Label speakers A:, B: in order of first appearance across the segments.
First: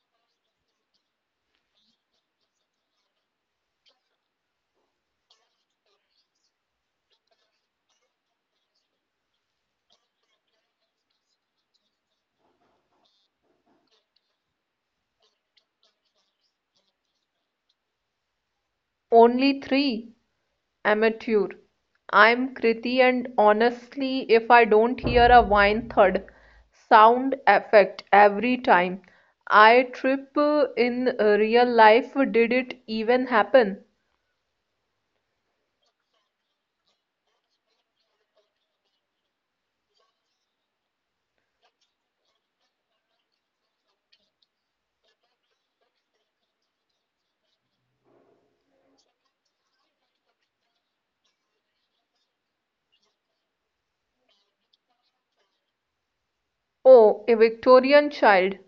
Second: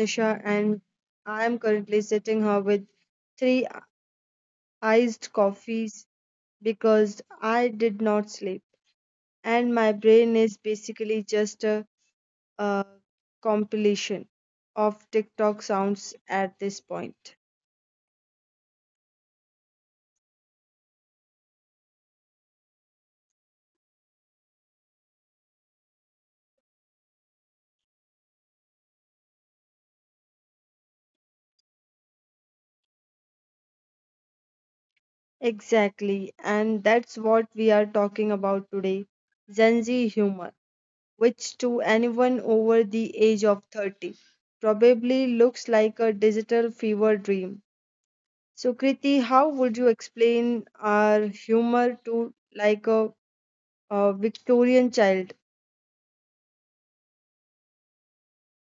A: Nisha, and I'm currently sitting here with three iced coffees because I did not sleep, and my brain is basically just a compilation of TikTok sounds at this point.
B: Only three? Amateur. I'm Kriti and honestly, if I don't hear a whine thud sound effect every time I trip in real life, did it even happen?
A: Exactly, and that's what we are talking about today: Gen Z humor, which to anyone over the age of 30 probably looks like a digital fever dream. So, Kriti, how would you explain our humor to a Victorian child?
B: Oh, a Victorian child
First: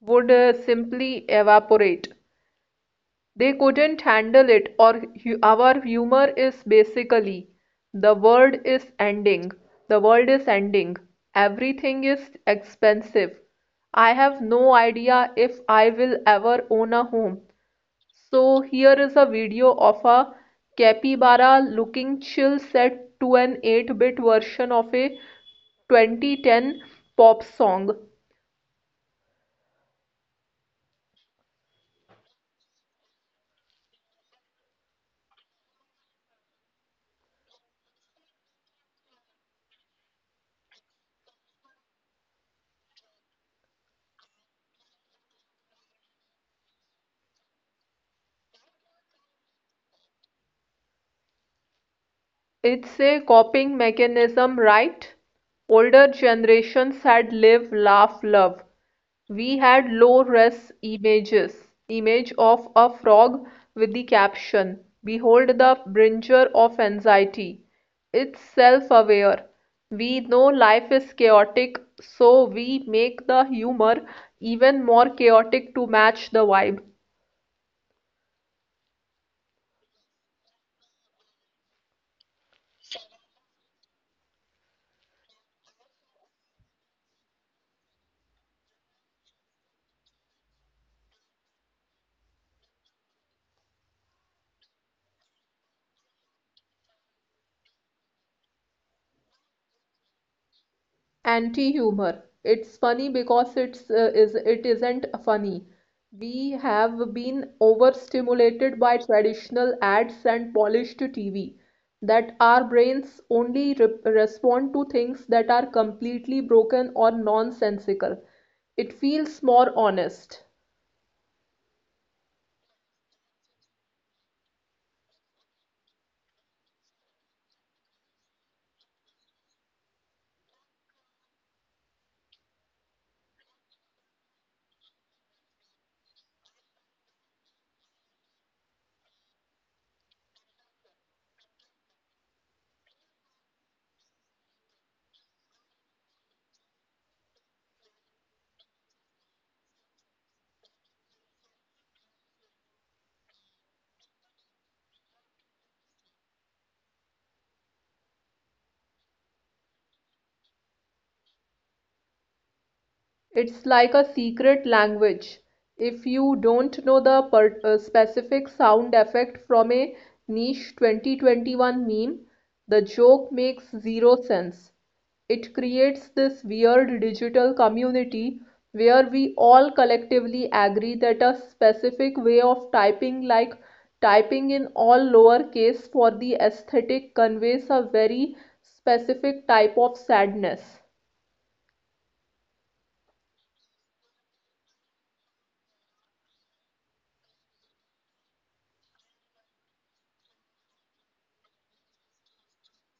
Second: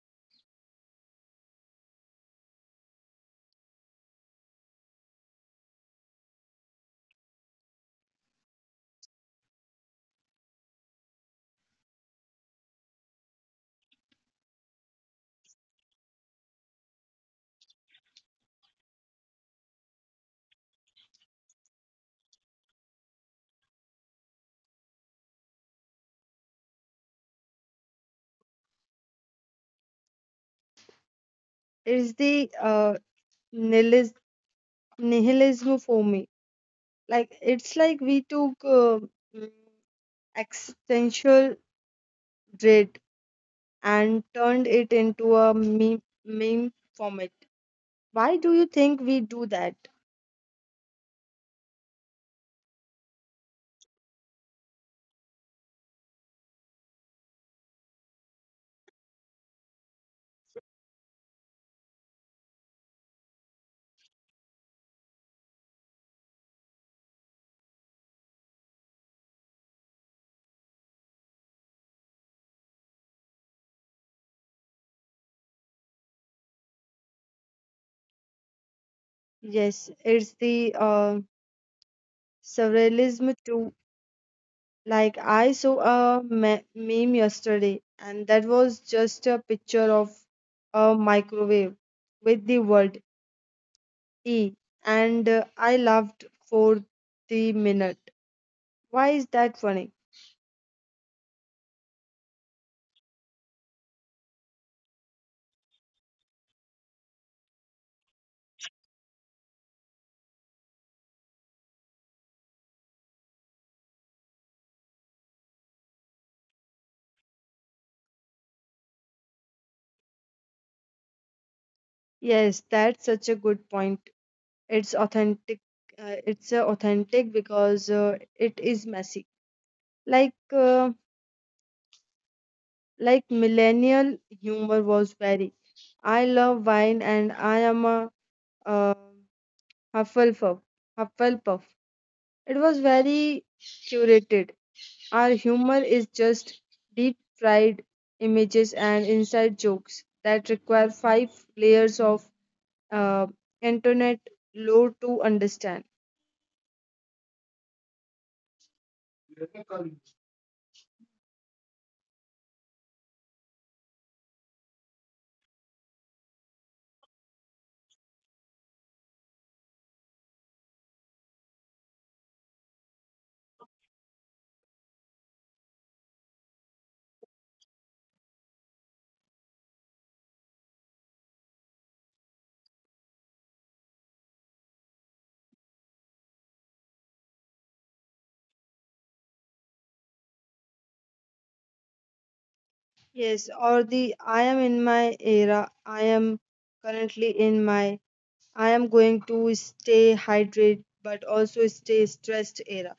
B: would simply evaporate. They couldn't handle it. Our humor is basically, the world is ending, the world is ending, everything is expensive. I have no idea if I will ever own a home. So here is a video of a capybara looking chill set to an 8-bit version of a 2010 pop song.
A: It's the nihilis- nihilism for me. Like it's like we took mm, existential dread and turned it into a meme format. Why do you think we do that?
B: It's a coping mechanism, right? Older generations had live, laugh, love. We had low res images, image of a frog with the caption, "Behold the bringer of anxiety." It's self-aware. We know life is chaotic, so we make the humor even more chaotic to match the vibe.
A: Yes, it's the surrealism too. Like I saw a meme yesterday, and that was just a picture of a microwave with the word "e," and I laughed for the minute. Why is that funny?
B: Anti-humor. It's funny because it isn't funny. We have been overstimulated by traditional ads and polished TV that our brains only re respond to things that are completely broken or nonsensical. It feels more honest.
A: Yes, that's such a good point. It's authentic. It's authentic because it is messy. Like uh, like millennial humor was very. I love wine, and I am a uh, Hufflepuff. Hufflepuff. It was very curated. Our humor is just deep fried images and inside jokes that require five layers of uh, internet lore to understand.
B: It's like a secret language. If you don't know the per specific sound effect from a niche 2021 meme, the joke makes zero sense. It creates this weird digital community where we all collectively agree that a specific way of typing, like typing in all lowercase for the aesthetic, conveys a very specific type of sadness.
A: Yes, or the I am in my era, I am currently in my I am going to stay hydrated but also stay stressed era.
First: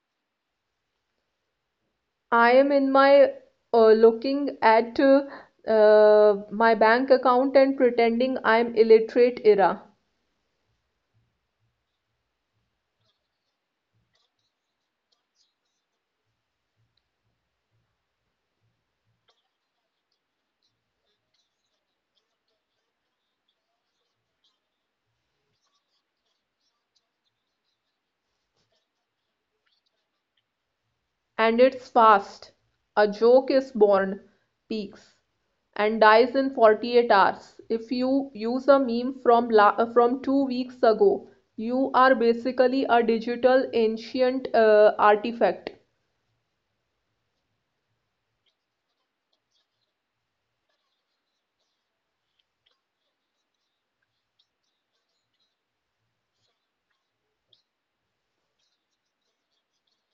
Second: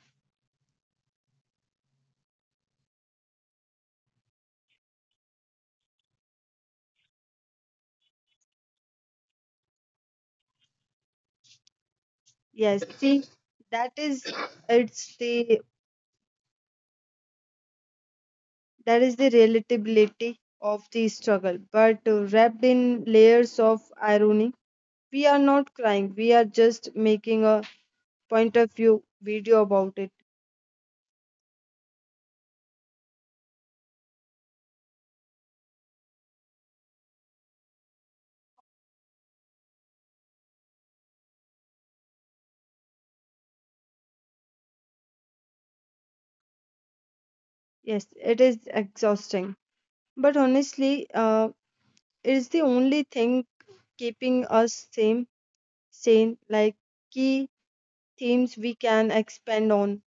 B: I am in my looking at my bank account and pretending I'm illiterate era.
A: Yes, see, that is it's the that is the relatability of the struggle, but wrapped in layers of irony. We are not crying, we are just making a point of view video about it.
B: And it's fast. A joke is born, peaks, and dies in 48 hours. If you use a meme from la from 2 weeks ago, you are basically a digital ancient artifact.
A: Yes, it is exhausting, but honestly, it is the only thing keeping us same sane. Like, key themes we can expand on:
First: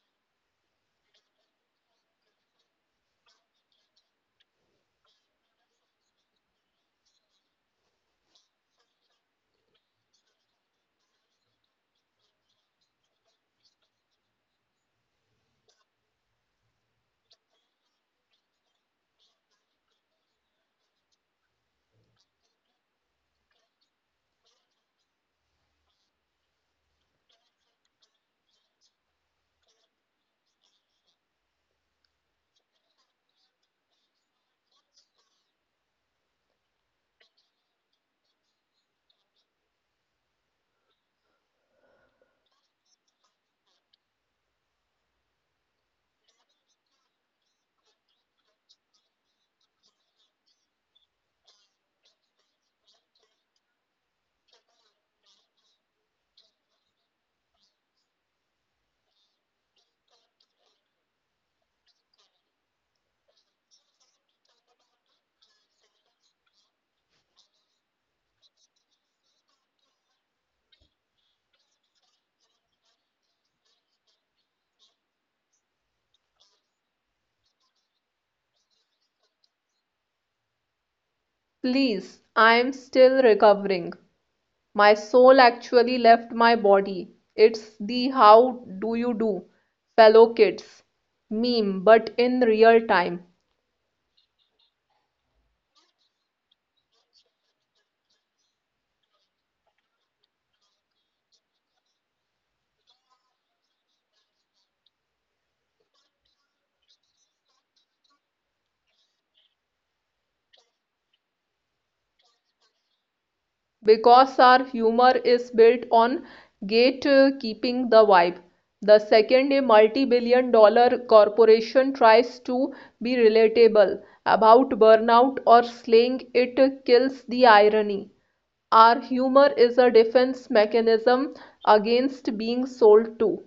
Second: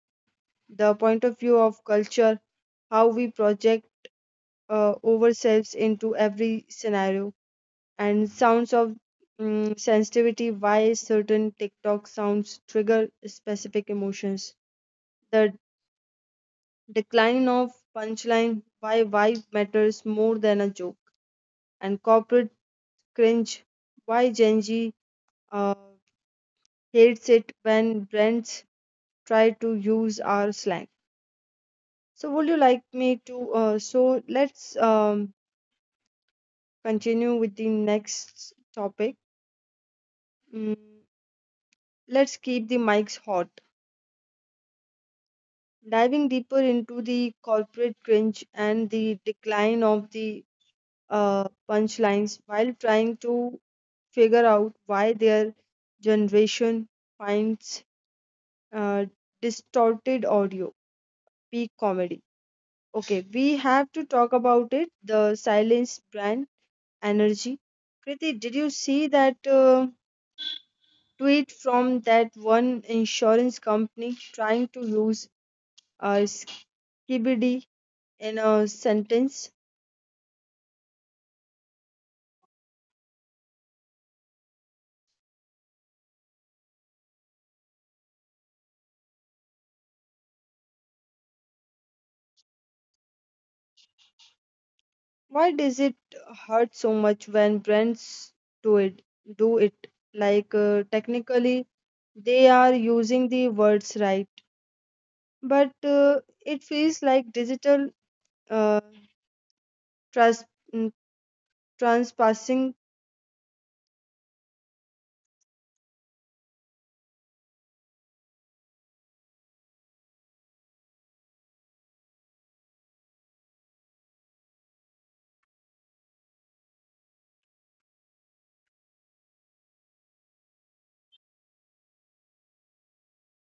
A: the point of view of culture, how we project ourselves into every scenario, and sounds of sensitivity, why certain TikTok sounds trigger specific emotions. The decline of punchline, why vibe matters more than a joke. And corporate cringe, why Gen Z uh, hates it when brands try to use our slang. So would you like me to? So let's continue with the next topic. Mm, let's keep the mics hot. Diving deeper into the corporate cringe and the decline of the punchlines, while trying to figure out why their generation finds uh, distorted audio peak comedy. Okay, we have to talk about it: the silence brand energy. Kriti, did you see that tweet from that one insurance company trying to use uh, skibidi in a sentence?
B: Please, I am still recovering. My soul actually left my body. It's the "how do you do, fellow kids" meme, but in real time.
A: Why does it hurt so much when brands do it? Do it like technically they are using the words right, but it feels like digital uh, trans mm, transpassing.
B: Because our humor is built on gatekeeping the vibe. The second a multi-billion-dollar corporation tries to be relatable about burnout or slaying, it kills the irony. Our humor is a defense mechanism against being sold to.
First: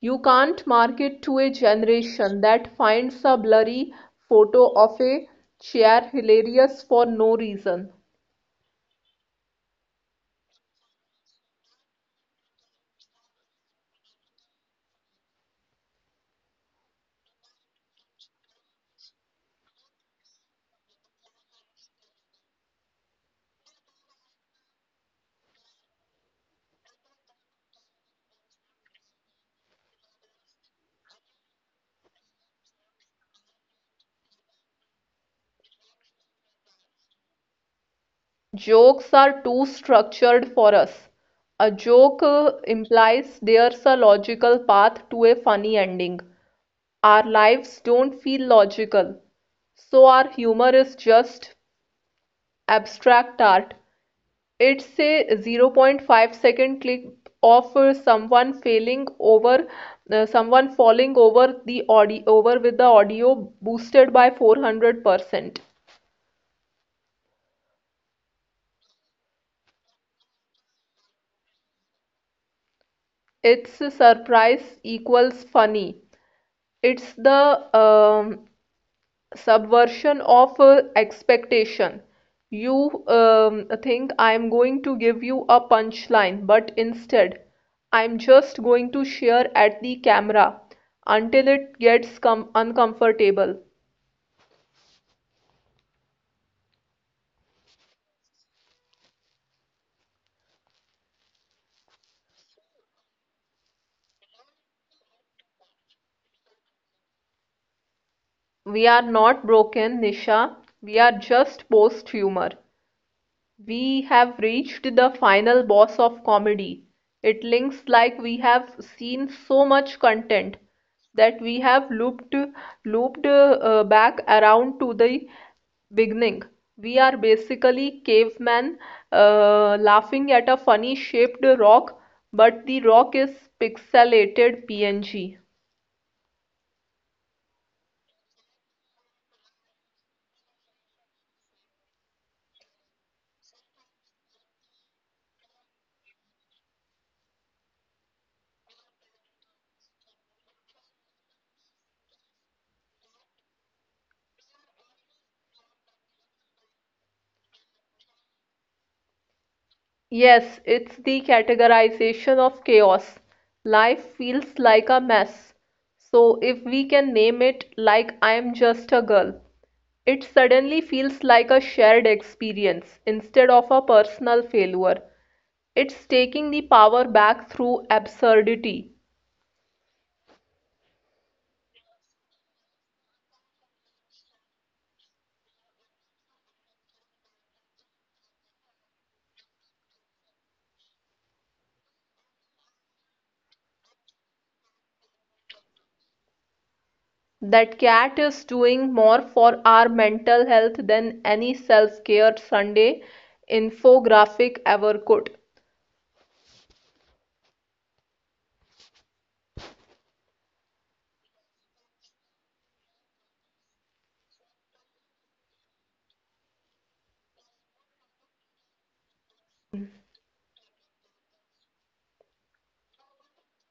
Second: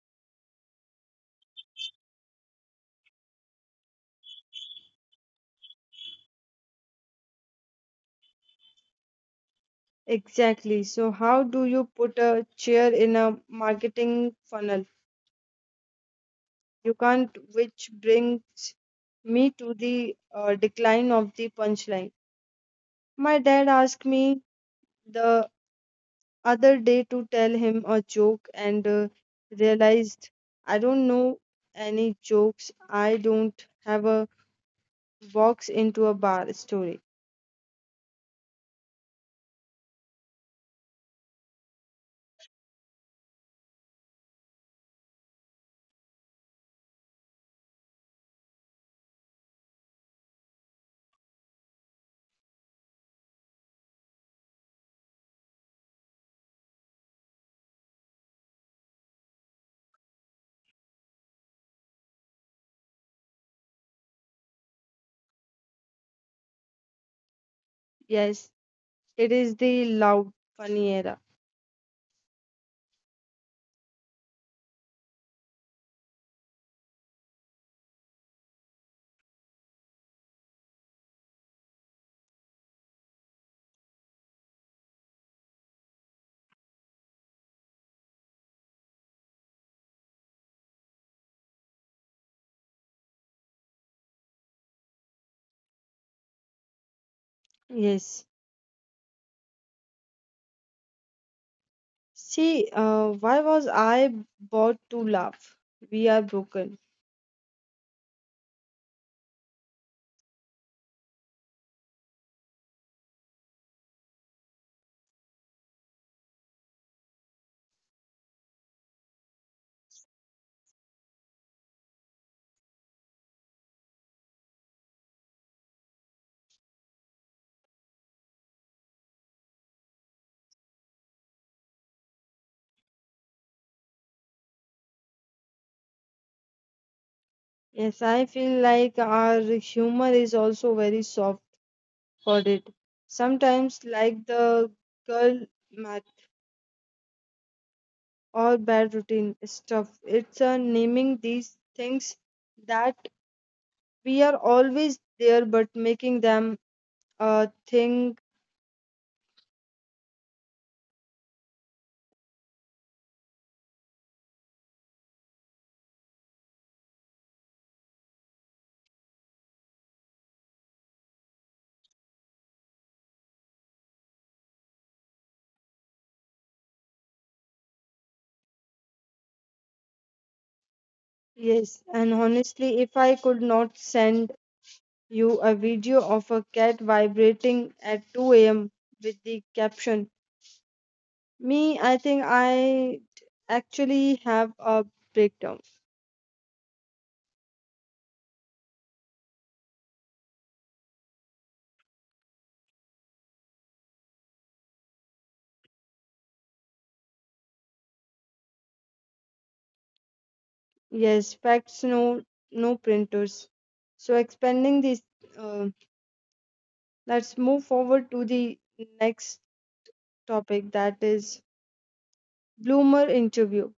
B: You can't market to a generation that finds a blurry photo of a chair hilarious for no reason.
A: Exactly. So how do you put a chair in a marketing funnel? You can't, which brings me to the decline of the punchline. My dad asked me the other day to tell him a joke, and realized I don't know any jokes. I don't have a box into a bar story.
B: Jokes are too structured for us. A joke implies there's a logical path to a funny ending. Our lives don't feel logical, so our humor is just abstract art. It's a 0 0.5-second clip of someone falling over the audio over with the audio boosted by 400%.
A: Yes, it is the loud, funny era.
B: It's surprise equals funny. It's the subversion of expectation. You think I'm going to give you a punchline, but instead, I'm just going to share at the camera until it gets com uncomfortable.
A: Yes. See, why was I bought to laugh? We are broken.
B: We are not broken, Nisha. We are just post humor. We have reached the final boss of comedy. It links like we have seen so much content that we have looped back around to the beginning. We are basically caveman laughing at a funny shaped rock, but the rock is pixelated PNG.
A: Yes, I feel like our humor is also very soft hearted sometimes, like the girl or bad routine stuff. It's naming these things that we are always there, but making them a thing.
B: Yes, it's the categorization of chaos. Life feels like a mess. So if we can name it, like "I'm just a girl," it suddenly feels like a shared experience instead of a personal failure. It's taking the power back through absurdity.
A: Yes, and honestly, if I could not send you a video of a cat vibrating at 2 a.m. with the caption, me, I think I actually have a breakdown.
B: That cat is doing more for our mental health than any self-care Sunday infographic ever could.
A: Yes, facts, no, no printers. So expanding this, uh, let's move forward to the next topic, that is bloomer interview.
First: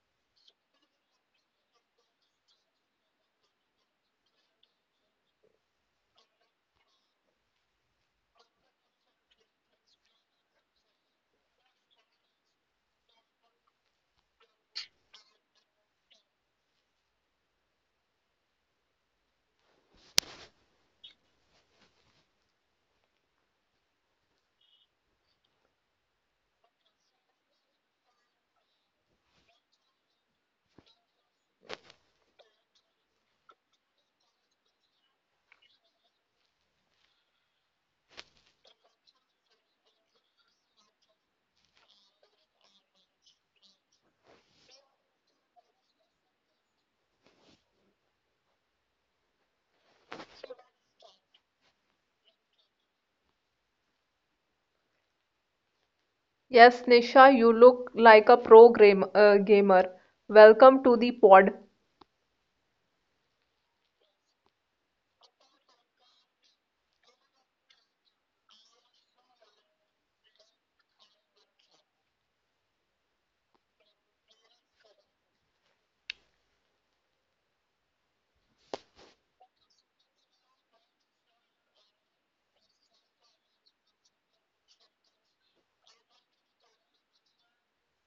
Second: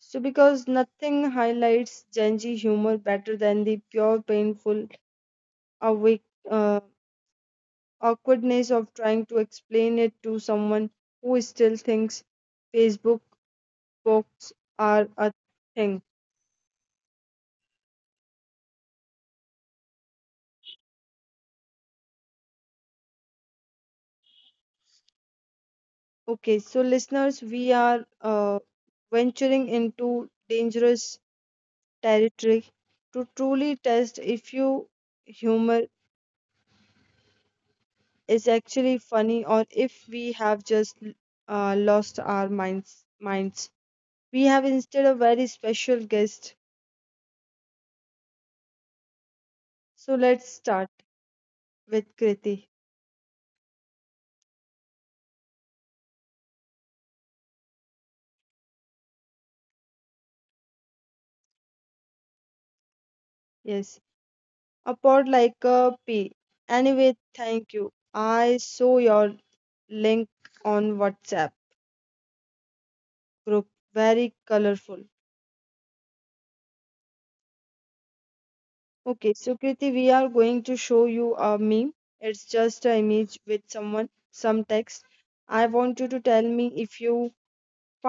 A: So, because nothing highlights Gen Z humor better than the pure, painful, awake, uh, awkwardness of trying to explain it to someone who still thinks Facebook posts are a thing. Okay, so listeners, we are venturing into dangerous territory to truly test if you humor is actually funny, or if we have just lost our minds. We have instead a very special guest. So let's start with Kriti.
B: Yes, Nisha, you look like a gamer. Welcome to the pod.
A: Yes, a pod, like a pea. Anyway, thank you. I saw your link on WhatsApp group, very colorful. Okay, so Kriti, we are going to show you a meme. It's just an image with someone, some text. I want you to tell me if you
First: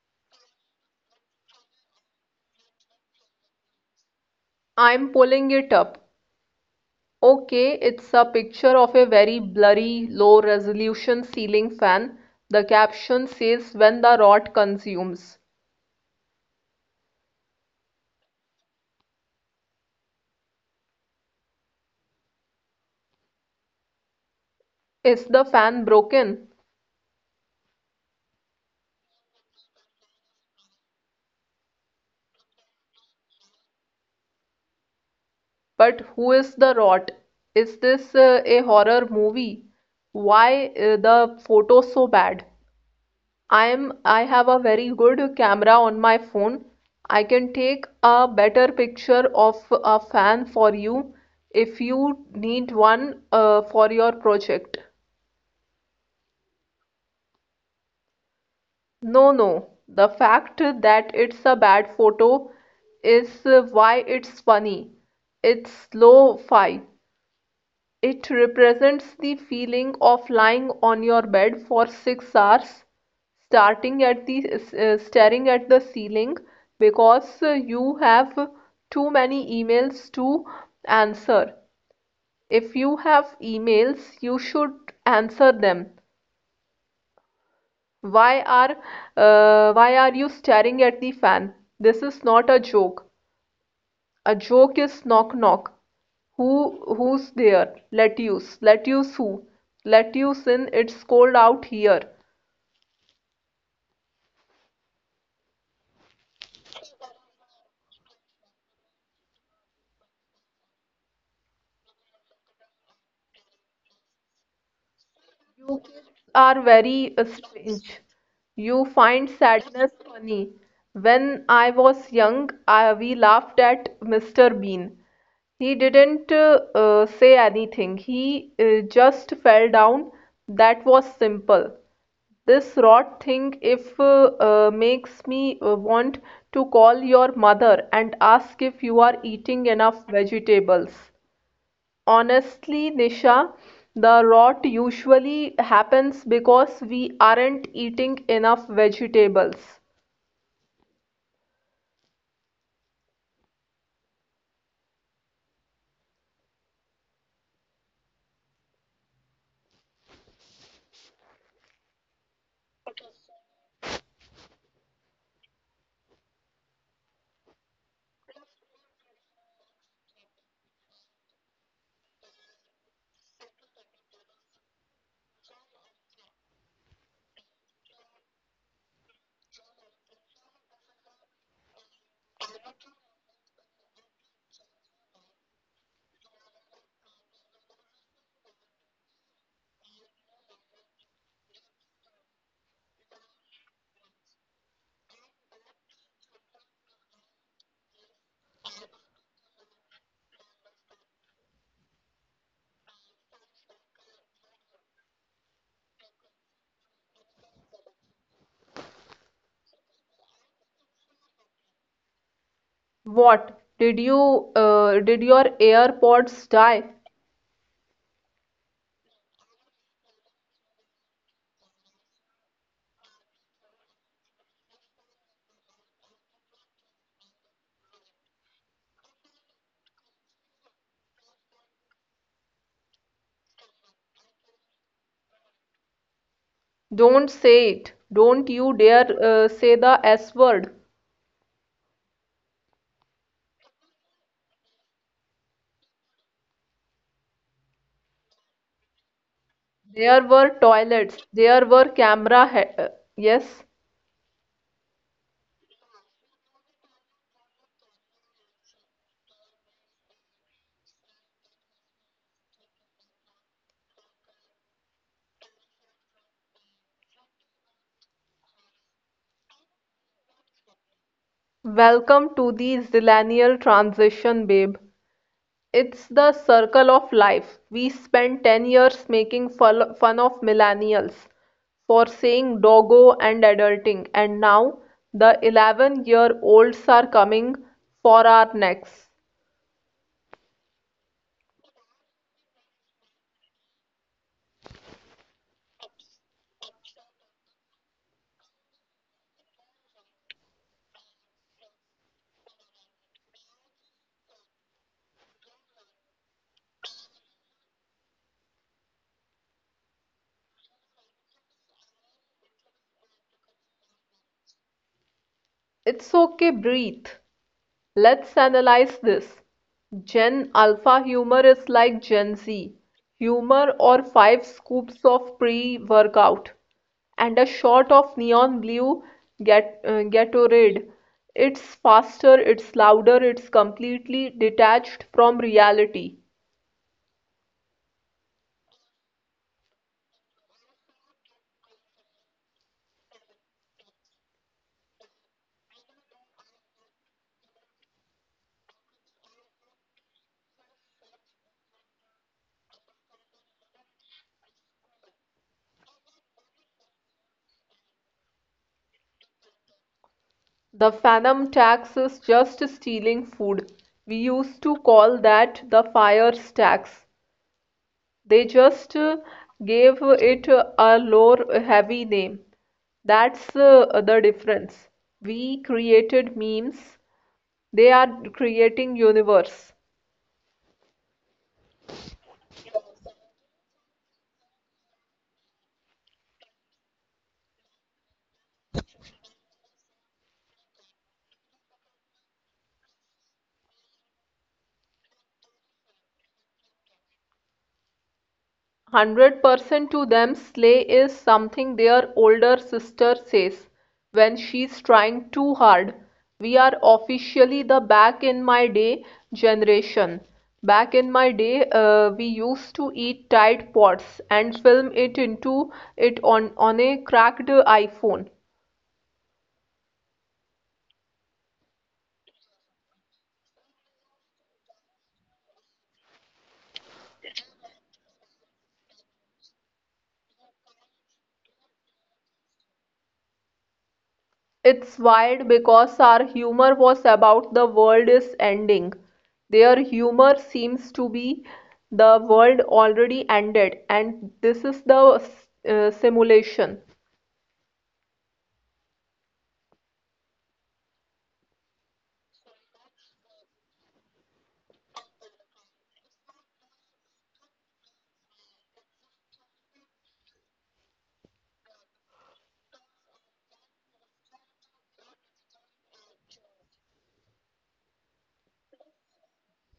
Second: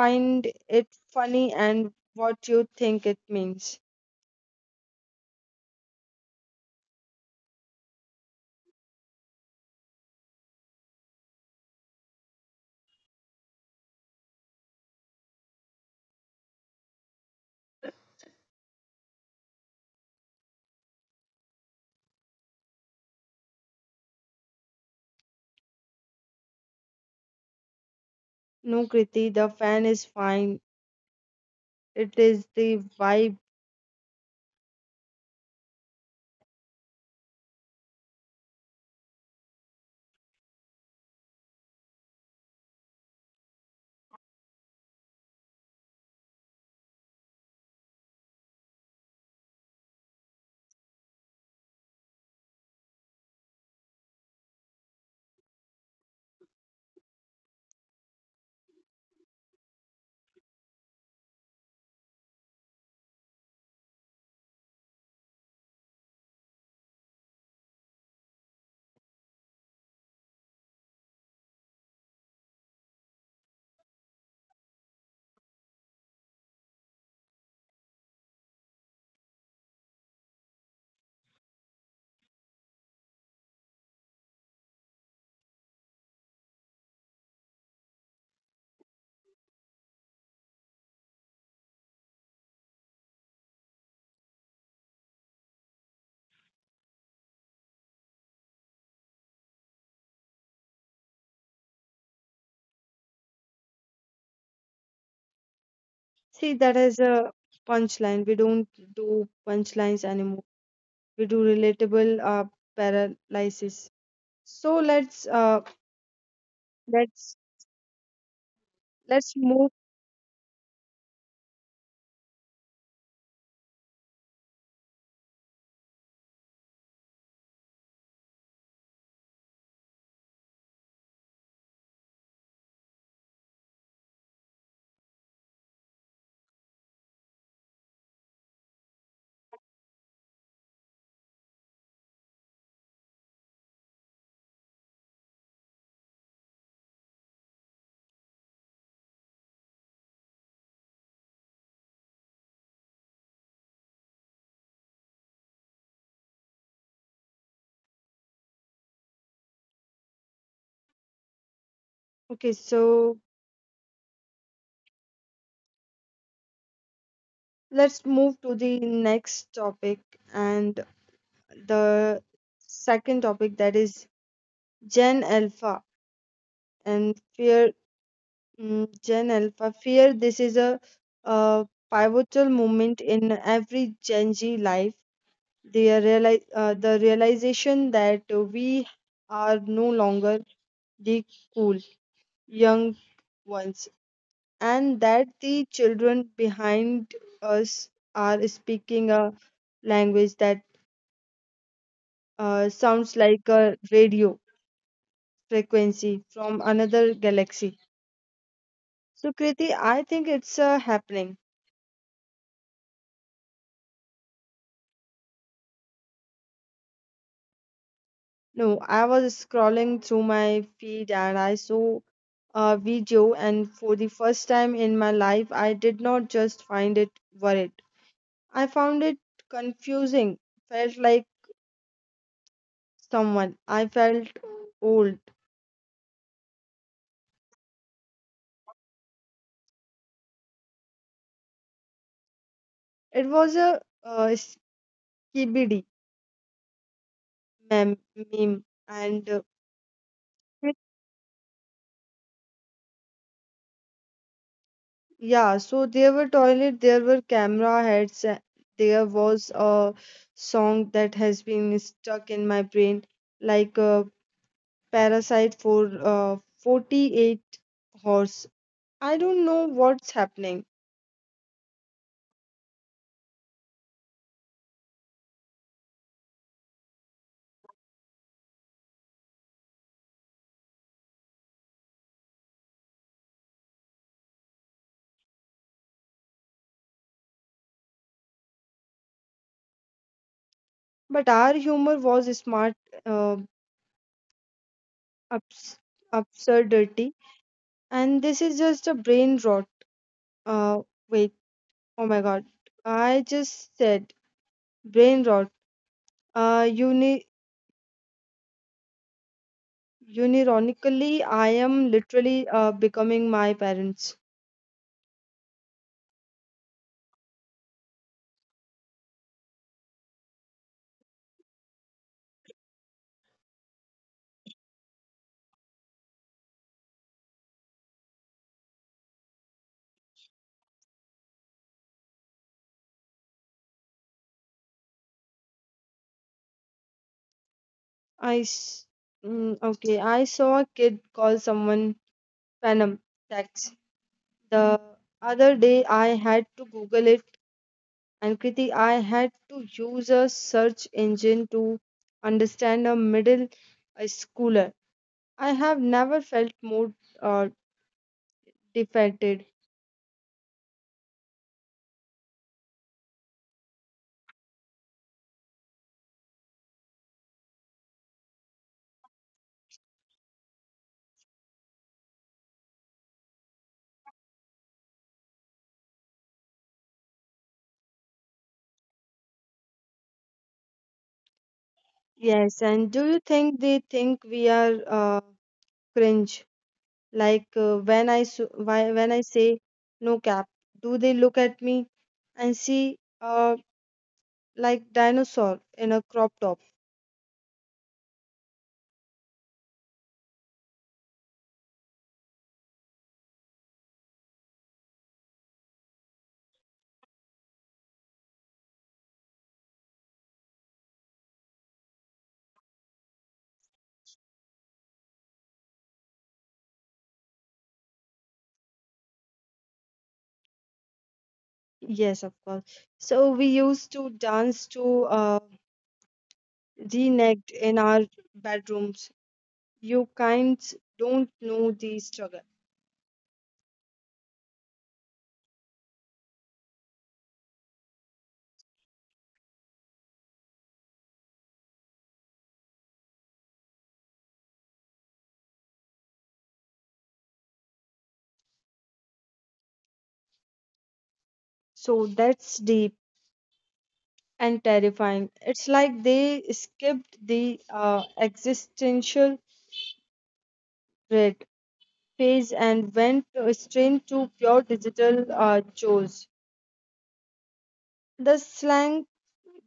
A: find it funny and what you think it means.
B: I'm pulling it up. Okay, it's a picture of a very blurry, low resolution ceiling fan. The caption says, "when the rot consumes." Is the fan broken?
A: No, Kriti, the fan is fine. It is the vibe.
B: But who is the rot? Is this a horror movie? Why the photo so bad? I have a very good camera on my phone. I can take a better picture of a fan for you if you need one for your project. No, no. The fact that it's a bad photo is why it's funny. It's lo-fi. It represents the feeling of lying on your bed for 6 hours, starting at the staring at the ceiling because you have too many emails to answer. If you have emails, you should answer them. Why are why are you staring at the fan? This is not a joke. A joke is knock knock. Who Who's there? Lettuce. Lettuce who? Lettuce in. It's cold out here.
A: See, that is a punchline. We don't do punchlines anymore. We do relatable paralysis. So let's uh,
B: Are very
A: let's
B: strange. You find
A: let's move.
B: sadness funny. When I was young, we laughed at Mr. Bean. He didn't say anything. He just fell down. That was simple. This rot thing if makes me want to call your mother and ask if you are eating enough vegetables. Honestly, Nisha, the rot usually happens because we aren't eating enough vegetables.
A: Okay, so let's move to the next topic, and the second topic that is Gen Alpha and fear. Mm, Gen Alpha fear, this is a, uh pivotal moment in every Gen Z life. They are the realization that we are no longer the cool young ones, and that the children behind us are speaking a language that sounds like a radio frequency from another galaxy. So, Kriti, I think it's happening.
B: What? Did your AirPods die?
A: No, I was scrolling through my feed and I saw a video, and for the first time in my life, I did not just find it worried. I found it confusing. Felt like someone. I felt old.
B: Don't say it. Don't you dare say the S word.
A: It was a skibidi meme, and
B: There were
A: it-
B: toilets. There were camera. Yes.
A: yeah, so there were toilet, there were camera heads, there was a song that has been stuck in my brain like a Parasite for 48 horse. I don't know what's happening,
B: Welcome to the Zillennial Transition, babe. It's the circle of life. We spent 10 years making fun of millennials for saying doggo and adulting, and now the 11-year-olds are coming for our necks.
A: but our humor was smart uh, abs- absurdity, and this is just a brain rot. Uh, wait, oh my god, I just said brain rot. Uh, uni- unironically, I am literally becoming my parents.
B: It's okay, breathe. Let's analyze this. Gen Alpha humor is like Gen Z humor or five scoops of pre-workout and a shot of neon blue Gatorade. It's faster, it's louder, it's completely detached from reality.
A: I s- okay, I saw a kid call someone Phantom Tax the other day. I had to Google it, and Kriti, I had to use a search engine to understand a middle schooler. I have never felt more uh, defeated.
B: The phantom tax is just stealing food. We used to call that the fire tax. They just gave it a lore-heavy name. That's the difference. We created memes. They are creating universe.
A: Yes, and do you think they think we are cringe? Like when when I say no cap, do they look at me and see like dinosaur in a crop top?
B: 100% to them, slay is something their older sister says when she's trying too hard. We are officially the "back in my day" generation. Back in my day, we used to eat Tide Pods and film it on a cracked iPhone.
A: Yes, of course. So we used to dance to G-necked in our bedrooms. You kind don't know the struggle.
B: It's wild because our humor was about the world is ending. Their humor seems to be the world already ended, and this is the simulation.
A: So that's deep and terrifying. It's like they skipped the existential dread phase and went straight to pure digital chores. The slang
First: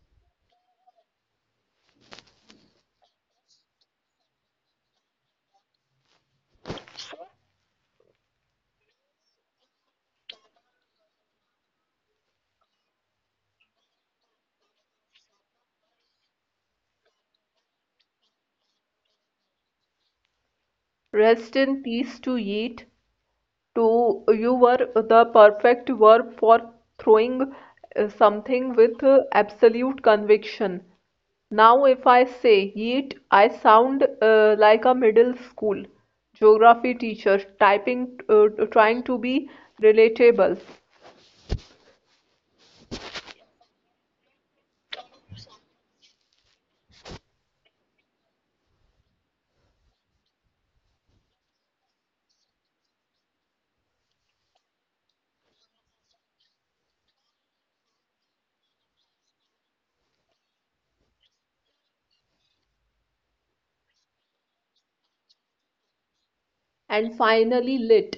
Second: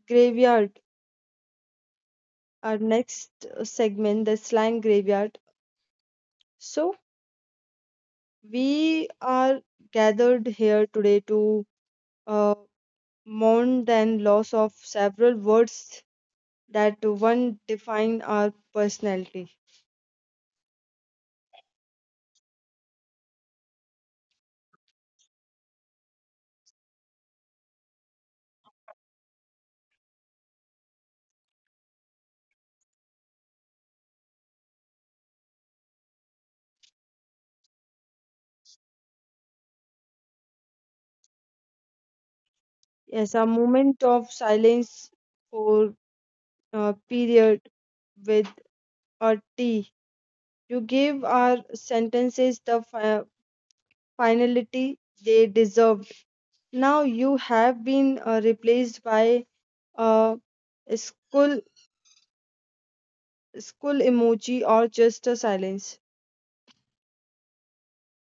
A: graveyard, our next segment, the slang graveyard. So we are gathered here today to uh, mourn the loss of several words that one define our personality.
B: Rest in peace to Yeet. To you were the perfect verb for throwing something with absolute conviction. Now if I say yeet, I sound like a middle school geography teacher typing trying to be relatable.
A: Yes, a moment of silence for a period with a T. You gave our sentences the finality they deserved. Now you have been replaced by a school school emoji or just a silence.
B: And finally lit.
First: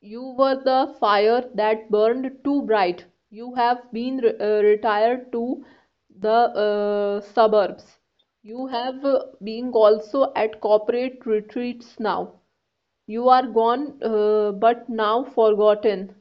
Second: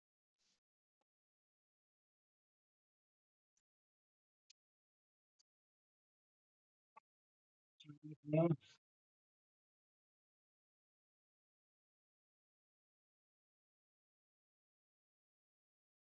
B: You were the fire that burned too bright. You have been retired to the suburbs. You have been also at corporate retreats now. You are gone, but now forgotten.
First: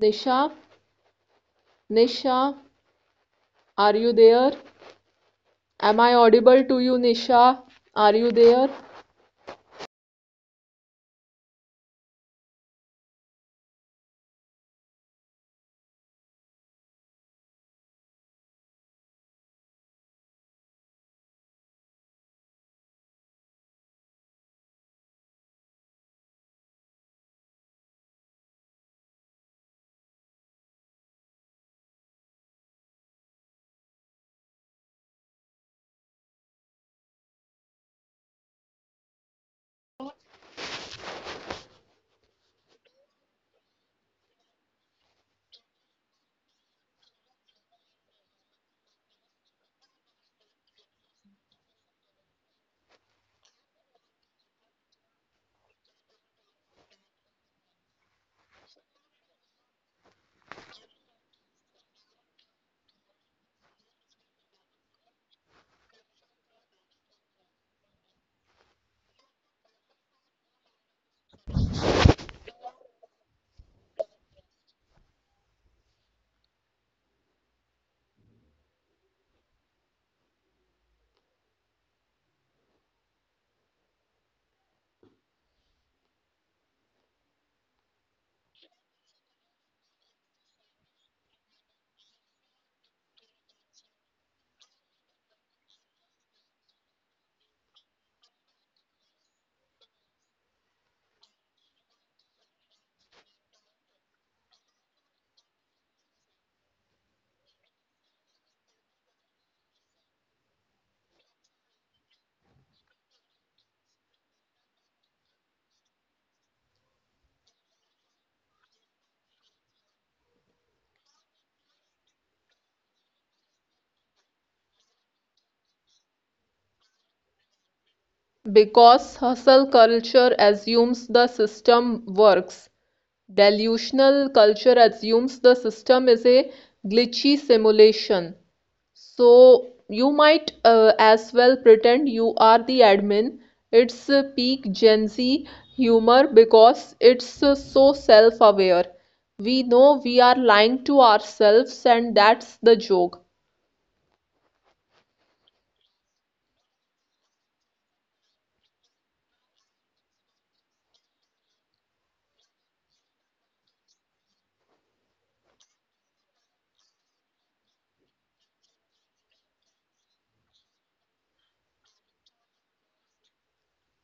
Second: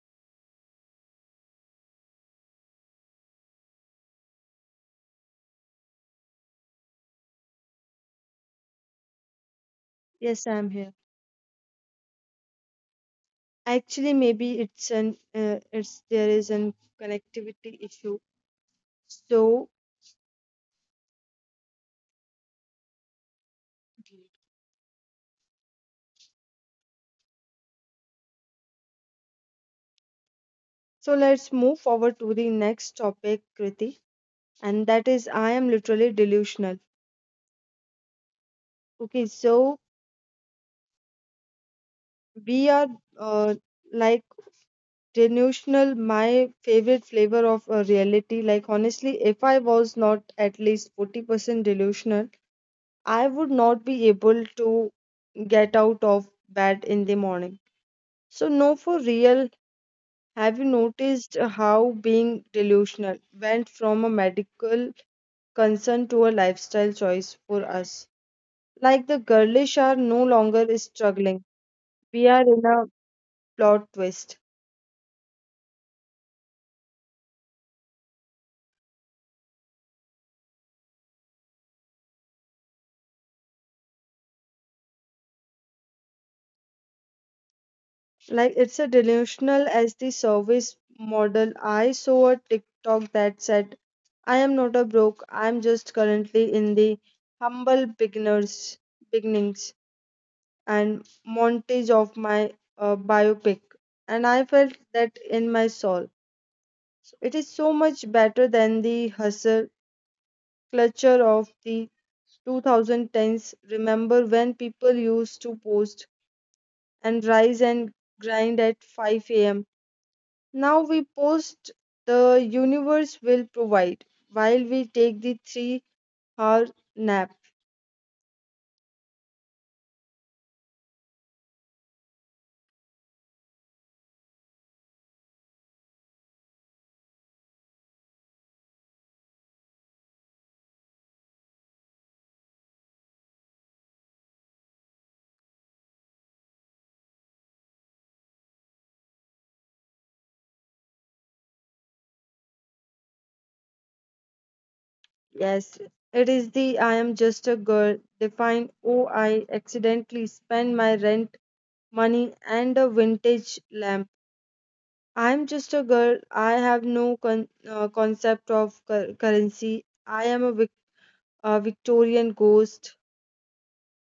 B: Nisha, Nisha, are you there? Am I audible to you, Nisha? Are you there?
A: Yes, I'm here. Actually, maybe it's an it's there is an connectivity issue. So so let's move forward to the next topic, Kriti, and that is I am literally delusional. Okay, so we are uh, like delusional. My favorite flavor of reality. Like honestly, if I was not at least 40% delusional, I would not be able to get out of bed in the morning. So no, for real, have you noticed how being delusional went from a medical concern to a lifestyle choice for us? Like the girlish are no longer struggling. We are in a plot twist. Like it's a delusional as the service model. I saw a TikTok that said, I am not a broke, I'm just currently in the humble beginners beginnings. And montage of my biopic, and I felt that in my soul. So it is so much better than the hustle culture of the 2010s. Remember when people used to post and rise and grind at 5 a.m.? Now we post the universe will provide while we take the 3 hour nap.
B: Because hustle culture assumes the system works. Delusional culture assumes the system is a glitchy simulation. So you might as well pretend you are the admin. It's peak Gen Z humor because it's so self-aware. We know we are lying to ourselves, and that's the joke.
A: Yes, it is the I am just a girl defined. Oh, I accidentally spent my rent money, and a vintage lamp. I'm just a girl. I have no concept of currency. I am a, a Victorian ghost.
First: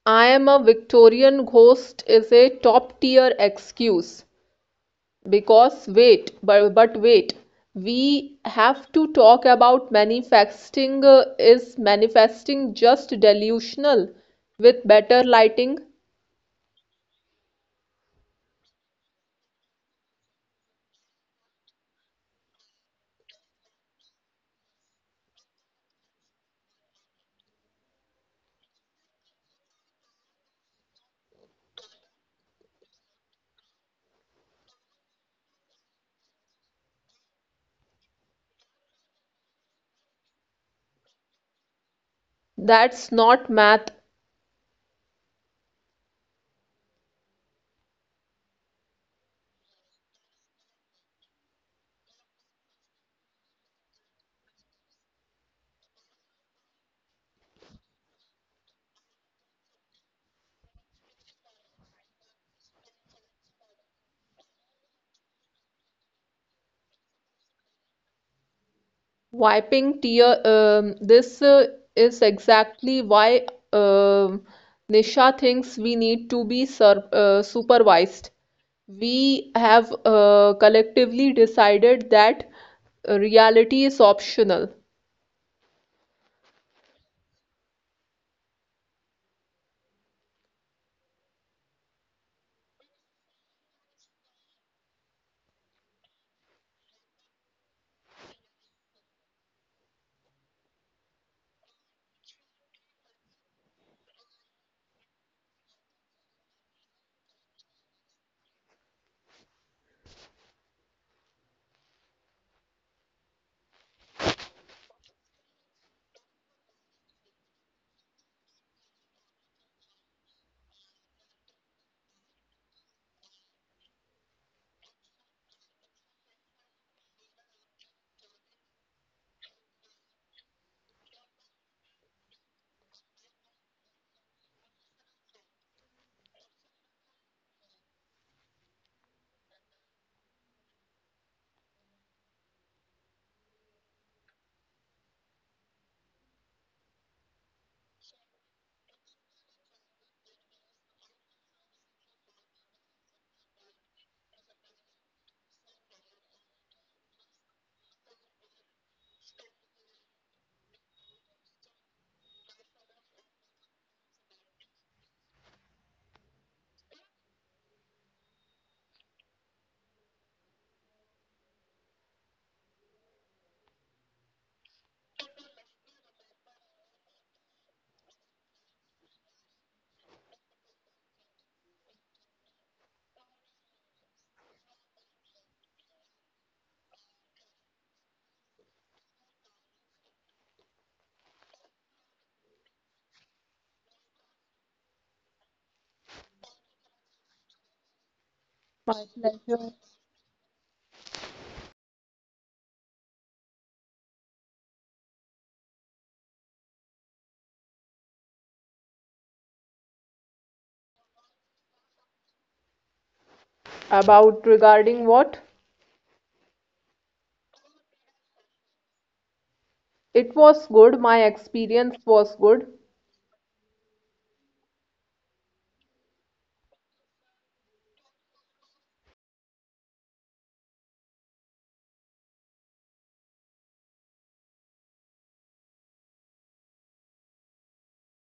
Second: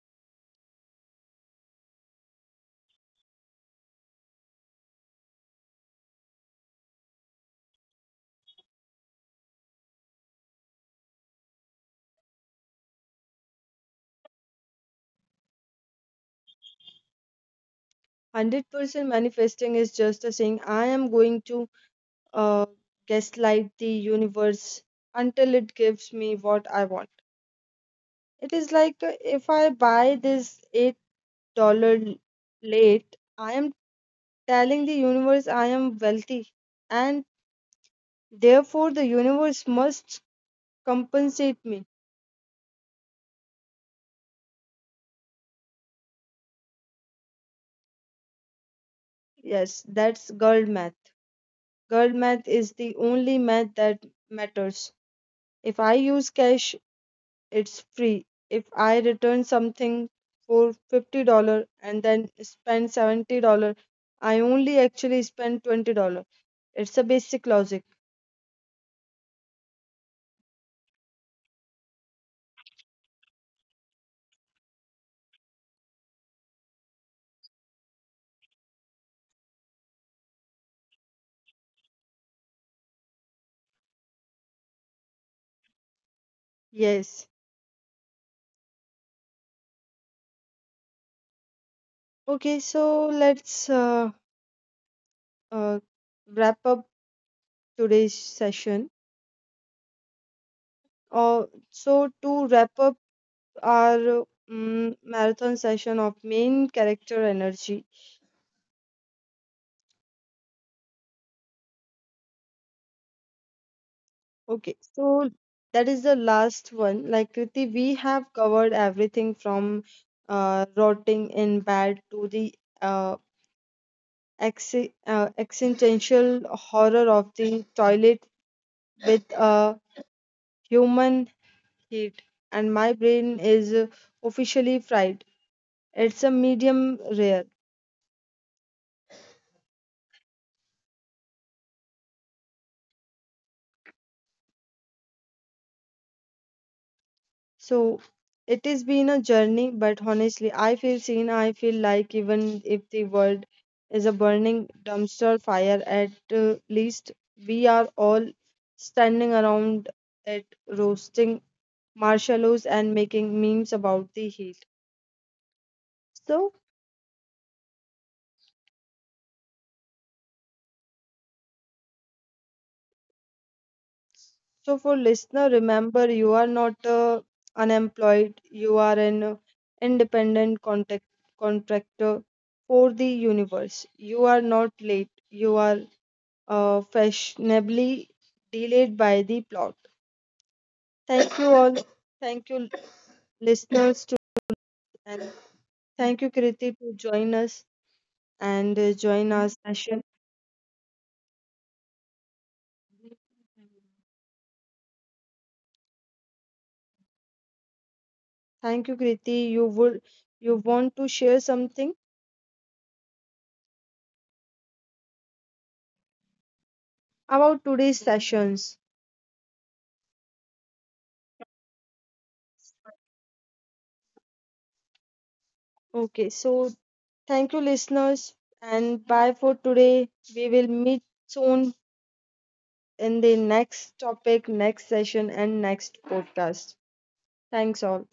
B: "I am a Victorian ghost" is a top tier excuse because wait, but wait, we have to talk about manifesting. Is manifesting just delusional with better lighting?
A: 100% manifesting is just a saying, I am going to uh, gaslight the universe until it gives me what I want. It is like if I buy this $8 late, I am telling the universe I am wealthy, and therefore the universe must compensate me.
B: That's not math.
A: Yes, that's girl math. Girl math is the only math that matters. If I use cash, it's free. If I return something for $50 and then spend $70, I only actually spend $20. It's a basic logic.
B: Wiping tear. This is exactly why um Nisha thinks we need to be sur supervised. We have collectively decided that reality is optional.
A: Yes. Okay, so let's uh, wrap up today's session. Uh, so, to wrap up, our marathon session of Main Character Energy. Okay, so that is the last one. Like Kriti, we have covered everything from rotting in bed to the uh, existential horror of the toilet with human heat, and my brain is officially fried. It's a medium rare. So it has been a journey, but honestly, I feel seen. I feel like even if the world is a burning dumpster fire, at least we are all standing around it, roasting marshmallows and making memes about the heat. So, so, for listener, remember you are not unemployed. You are an independent contact contractor for the universe. You are not late. You are fashionably delayed by the plot. Thank you all. Thank you, listeners, to, and thank you, Kriti, to join us and
B: My
A: join our
B: pleasure.
A: session. Thank you, Kriti. You would you want to share something
B: About regarding what?
A: about today's sessions?
B: It was good. My experience was good.
A: Okay, so thank you, listeners, and bye for today. We will meet soon in the next topic, next session, and next podcast. Thanks all.